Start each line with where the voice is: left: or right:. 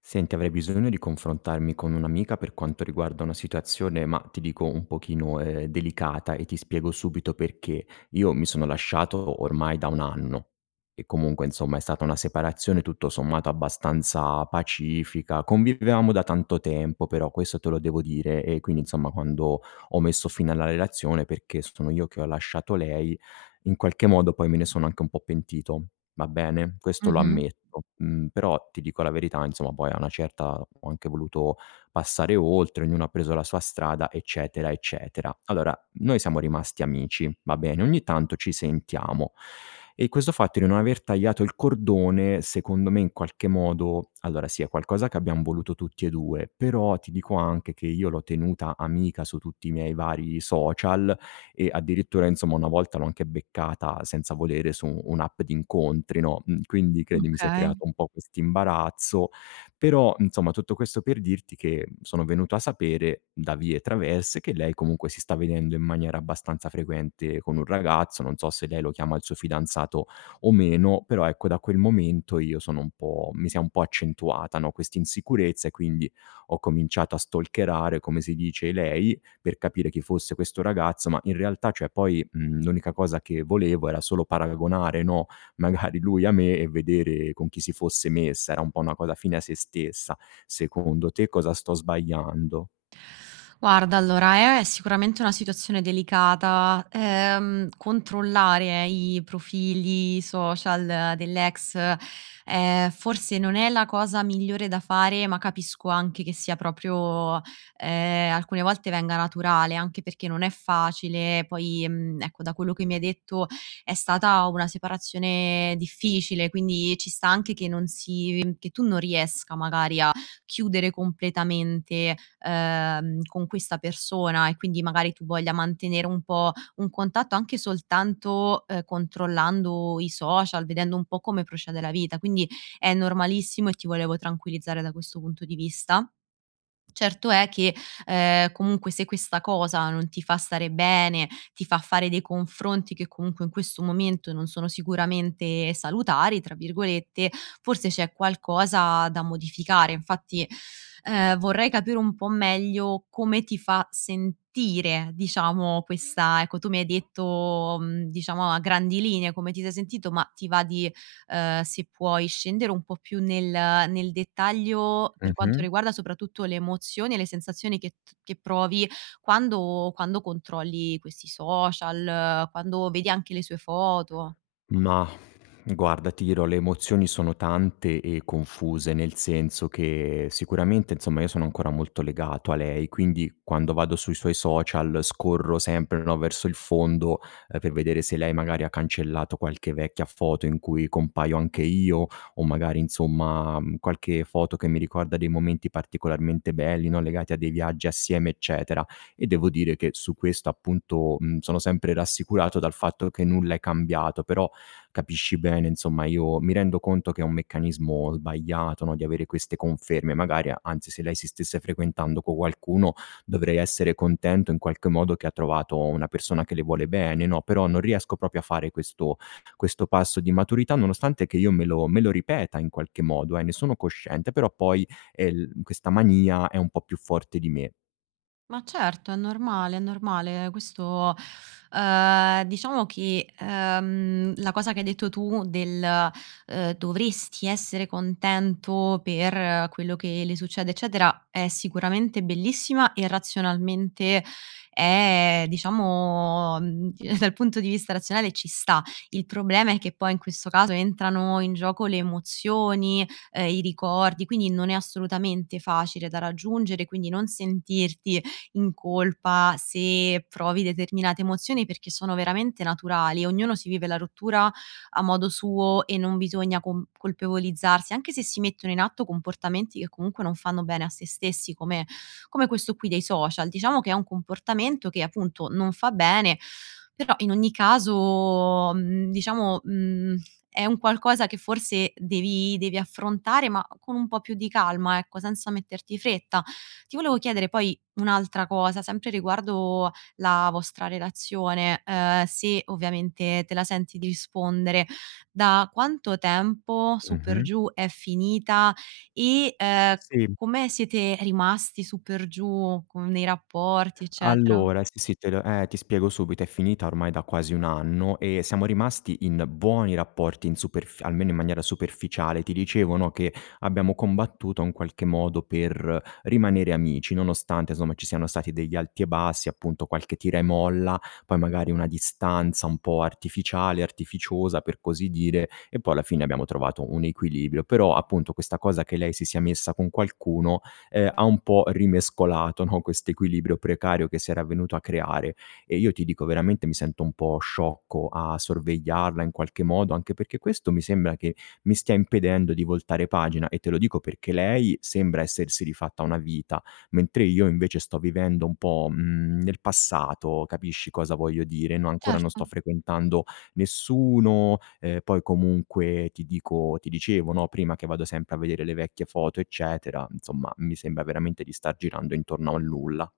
left: Senti, avrei bisogno di confrontarmi con un'amica per quanto riguarda una situazione, ma ti dico un pochino delicata e ti spiego subito perché. Io mi sono lasciato ormai da un anno e comunque, insomma, è stata una separazione tutto sommato abbastanza pacifica. Convivevamo da tanto tempo, però questo te lo devo dire e quindi, insomma, quando ho messo fine alla relazione, perché sono io che ho lasciato lei, in qualche modo poi me ne sono anche un po' pentito. Va bene, questo lo
right: Mh-mh,
left: ammetto. Mhmm. Però ti dico la verità, insomma, poi a una certa ho anche voluto passare oltre, ognuno ha preso la sua strada, eccetera, eccetera. Allora, noi siamo rimasti amici, va bene, ogni tanto ci sentiamo e questo fatto di non aver tagliato il cordone, secondo me in qualche modo allora sì, è qualcosa che abbiam voluto tutti e 2, però ti dico anche che io l'ho tenuta amica su tutti i miei vari social e addirittura insomma una volta l'ho anche beccata senza volere su un'app di incontri, no, mhmm, quindi credimi si è
right: okay.
left: creato un po' quest'imbarazzo, però insomma tutto questo per dirti che sono venuto a sapere da vie traverse che lei comunque si sta vedendo in maniera abbastanza frequente con un ragazzo, non so se lei lo chiama il suo fidanzato o meno, però ecco da quel momento io sono un po' mi si è un po' accentuata, no, quest'insicurezza e quindi ho cominciato a stalkerare, come si dice, lei per capire chi fosse questo ragazzo, ma in realtà, cioè poi, mhmm, l'unica cosa che volevo era solo paragonare, no, magari lui a me e vedere con chi si fosse messa, era un po' una cosa fine a sé stessa. Secondo te cosa sto sbagliando?
right: Guarda, allora è sicuramente una situazione delicata. Controllare i profili social dell'ex, forse non è la cosa migliore da fare, ma capisco anche che sia proprio alcune volte venga naturale, anche perché non è facile. Poi, mhmm, ecco, da quello che mi hai detto è stata una separazione difficile, quindi ci sta anche che non si che tu non riesca magari a chiudere completamente, con questa persona e quindi magari tu voglia mantenere un po' un contatto anche soltanto, controllando i social, vedendo un po' come procede la vita. Quindi è normalissimo e ti volevo tranquillizzare da questo punto di vista. Certo è che, comunque se questa cosa non ti fa stare bene, ti fa fare dei confronti che comunque in questo momento non sono sicuramente "salutari", tra virgolette, forse c'è qualcosa da modificare. Infatti, vorrei capire un po' meglio come ti fa sentire, diciamo, questa ecco tu mi hai detto, mhmm, diciamo a grandi linee come ti sei sentito, ma ti va di se puoi scendere un po' più nel dettaglio per quanto
left: Mh-mh.
right: riguarda soprattutto le emozioni e le sensazioni che provi quando controlli questi social, quando vedi anche le sue foto.
left: Mah, guarda, ti dirò, le emozioni sono tante e confuse, nel senso che sicuramente, insomma, io sono ancora molto legato a lei, quindi quando vado sui suoi social scorro sempre, no, verso il fondo, per vedere se lei magari ha cancellato qualche vecchia foto in cui compaio anche io, o magari insomma, mhmm, qualche foto che mi ricorda dei momenti particolarmente belli, no, legati a dei viaggi assieme, eccetera. E devo dire che su questo appunto, mhmm, sono sempre rassicurato dal fatto che nulla è cambiato, però capisci bene, insomma io mi rendo conto che è un meccanismo sbagliato, no, di avere queste conferme, magari anzi se lei si stesse frequentando con qualcuno dovrei essere contento in qualche modo che ha trovato una persona che le vuole bene, no, però non riesco proprio a fare questo passo di maturità nonostante che io me lo ripeta in qualche modo, ne sono cosciente, però poi, l questa mania è un po' più forte di me.
right: Ma certo, è normale, è normale. Questo, diciamo che, la cosa che hai detto tu del, dovresti essere contento per quello che le succede, eccetera, è sicuramente bellissima e razionalmente è diciamo, mhmm, dal punto di vista razionale ci sta. Il problema è che poi in questo caso entrano in gioco le emozioni, i ricordi, quindi non è assolutamente facile da raggiungere, quindi non sentirti in colpa, se provi determinate emozioni, perché sono veramente naturali. Ognuno si vive la rottura a modo suo e non bisogna colpevolizzarsi, anche se si mettono in atto comportamenti che comunque non fanno bene a se stessi, come questo qui dei social. Diciamo che è un comportamento che appunto non fa bene, però in ogni caso, diciamo, è un qualcosa che forse devi affrontare, ma con un po' più di calma, ecco, senza metterti fretta. Ti volevo chiedere poi un'altra cosa, sempre riguardo la vostra relazione, se ovviamente te la senti di rispondere, da quanto tempo su per
left: Mh-mh.
right: giù è finita e,
left: Sì.
right: come siete rimasti su per giù con nei rapporti, eccetera?
left: Allora, sì, sì, te lo ti spiego subito, è finita ormai da quasi 1 anno e siamo rimasti in buoni rapporti, in superf almeno in maniera superficiale. Ti dicevo, no, che abbiamo combattuto in qualche modo per rimanere amici, nonostante insomma ci siano stati degli alti e bassi, appunto qualche tira e molla, poi magari una distanza un po' artificiosa per così dire, e poi alla fine abbiamo trovato un equilibrio. Però appunto questa cosa che lei si sia messa con qualcuno ha un po' rimescolato, no, questo equilibrio precario che si era venuto a creare. E io ti dico veramente mi sento un po' sciocco a sorvegliarla in qualche modo, anche perché questo mi sembra che mi stia impedendo di voltare pagina e te lo dico perché lei sembra essersi rifatta una vita, mentre io invece sto vivendo un po', mhmm, nel passato, capisci cosa voglio dire, no, ancora non
right: Certo.
left: sto frequentando nessuno, poi comunque ti dicevo, no, prima che vado sempre a vedere le vecchie foto, eccetera, insomma mi sembra veramente di star girando intorno a un nulla.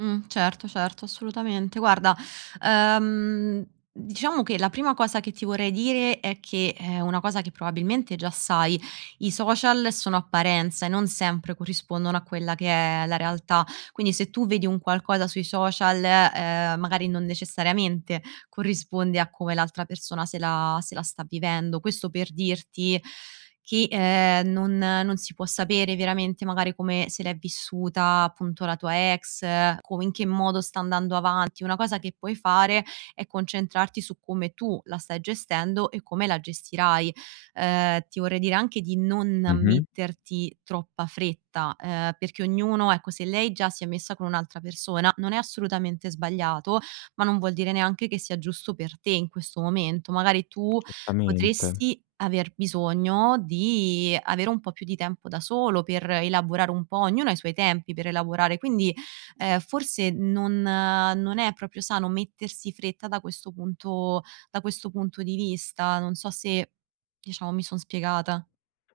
right: Certo, certo, assolutamente. Guarda, ehm, diciamo che la prima cosa che ti vorrei dire è che è una cosa che probabilmente già sai, i social sono apparenza e non sempre corrispondono a quella che è la realtà. Quindi se tu vedi un qualcosa sui social, magari non necessariamente corrisponde a come l'altra persona se la sta vivendo. Questo per dirti che, non si può sapere veramente magari come se l'è vissuta appunto la tua ex, come in che modo sta andando avanti. Una cosa che puoi fare è concentrarti su come tu la stai gestendo e come la gestirai. Ti vorrei dire anche di non
left: Mh-mh.
right: metterti troppa fretta, perché ognuno ecco, se lei già si è messa con un'altra persona non è assolutamente sbagliato, ma non vuol dire neanche che sia giusto per te in questo momento. Magari tu
left: Certamente.
right: potresti aver bisogno di avere un po' più di tempo da solo per elaborare un po', ognuno ha i suoi tempi per elaborare, quindi, forse non è proprio sano mettersi fretta da questo punto di vista. Non so se, diciamo, mi son spiegata.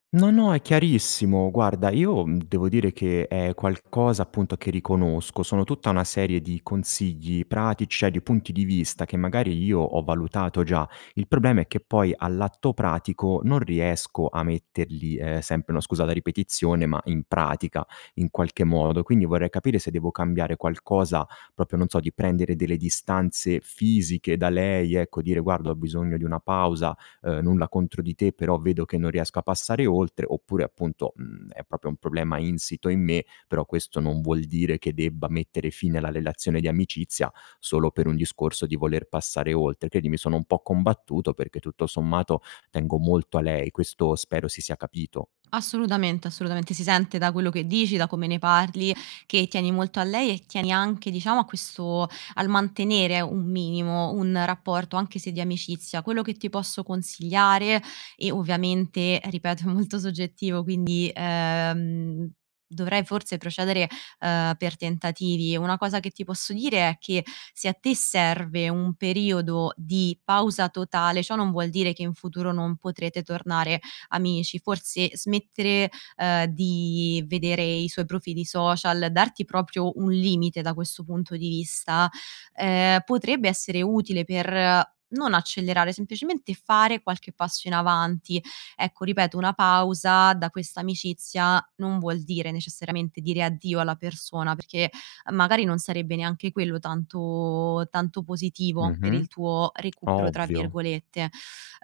left: No, no, è chiarissimo. Guarda, io, mhmm, devo dire che è qualcosa appunto che riconosco. Sono tutta una serie di consigli pratici, cioè di punti di vista che magari io ho valutato già. Il problema è che poi all'atto pratico non riesco a metterli, sempre no, scusa la ripetizione, ma in pratica in qualche modo. Quindi vorrei capire se devo cambiare qualcosa, proprio non so, di prendere delle distanze fisiche da lei, ecco, dire: "Guarda, ho bisogno di una pausa." Nulla contro di te, però vedo che non riesco a passare oltre, oppure appunto, mhmm, è proprio un problema insito in me, però questo non vuol dire che debba mettere fine alla relazione di amicizia solo per un discorso di voler passare oltre. Quindi mi sono un po' combattuto perché tutto sommato tengo molto a lei, questo spero si sia capito.
right: Assolutamente, assolutamente. Si sente da quello che dici, da come ne parli, che tieni molto a lei e tieni anche, diciamo, a questo al mantenere un minimo, un rapporto anche se di amicizia. Quello che ti posso consigliare e ovviamente, ripeto, è molto soggettivo, quindi dovrei forse procedere per tentativi. Una cosa che ti posso dire è che se a te serve un periodo di pausa totale, ciò non vuol dire che in futuro non potrete tornare amici, forse smettere, di vedere i suoi profili social, darti proprio un limite da questo punto di vista, potrebbe essere utile per non accelerare, semplicemente fare qualche passo in avanti. Ecco, ripeto, una pausa da questa amicizia non vuol dire necessariamente dire addio alla persona, perché magari non sarebbe neanche quello tanto tanto positivo per
left: Mh-mh.
right: il tuo "recupero" tra
left: Ovvio.
right: virgolette.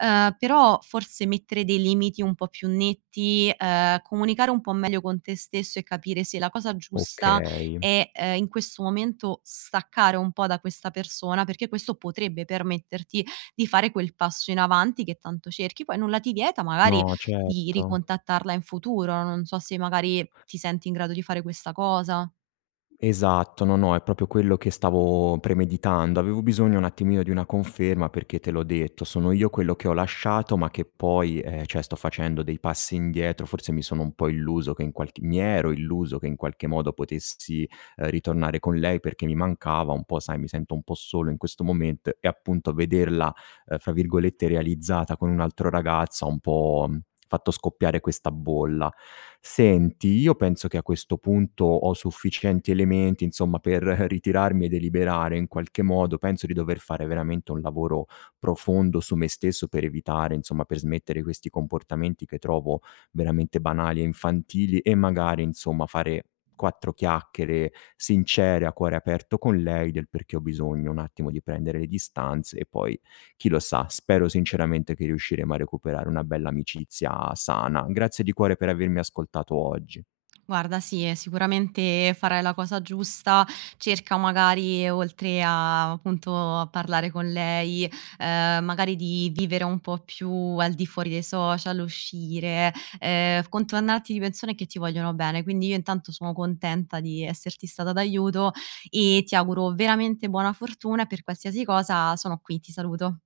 right: Però forse mettere dei limiti un po' più netti, comunicare un po' meglio con te stesso e capire se la cosa giusta
left: Okay.
right: è, in questo momento staccare un po' da questa persona, perché questo potrebbe permetterti di fare quel passo in avanti che tanto cerchi. Poi nulla ti vieta magari
left: No,
right: di
left: certo.
right: ricontattarla in futuro, non so se magari ti senti in grado di fare questa cosa.
left: Esatto, no, no, è proprio quello che stavo premeditando. Avevo bisogno un attimino di una conferma perché te l'ho detto, sono io quello che ho lasciato, ma che poi, cioè sto facendo dei passi indietro, forse mi ero illuso che in qualche modo potessi, ritornare con lei perché mi mancava un po', sai, mi sento un po' solo in questo moment e appunto vederla fra virgolette, "realizzata" con un altro ragazzo, ha un po', mhmm, fatto scoppiare questa bolla. Senti, io penso che a questo punto ho sufficienti elementi, insomma, per ritirarmi e deliberare in qualche modo. Penso di dover fare veramente un lavoro profondo su me stesso per evitare, insomma per smettere questi comportamenti che trovo veramente banali e infantili e magari, insomma, fare 4 chiacchiere sincere, a cuore aperto con lei del perché ho bisogno un attimo di prendere le distanze e poi chi lo sa, spero sinceramente che riusciremo a recuperare una bella amicizia sana. Grazie di cuore per avermi ascoltato oggi.
right: Guarda, sì, sicuramente farai la cosa giusta. Cerca magari, oltre a appunto a parlare con lei, magari di vivere un po' più al di fuori dei social, uscire, contornarti di persone che ti vogliono bene. Quindi io intanto sono contenta di esserti stata d'aiuto e ti auguro veramente buona fortuna e per qualsiasi cosa sono qui, ti saluto.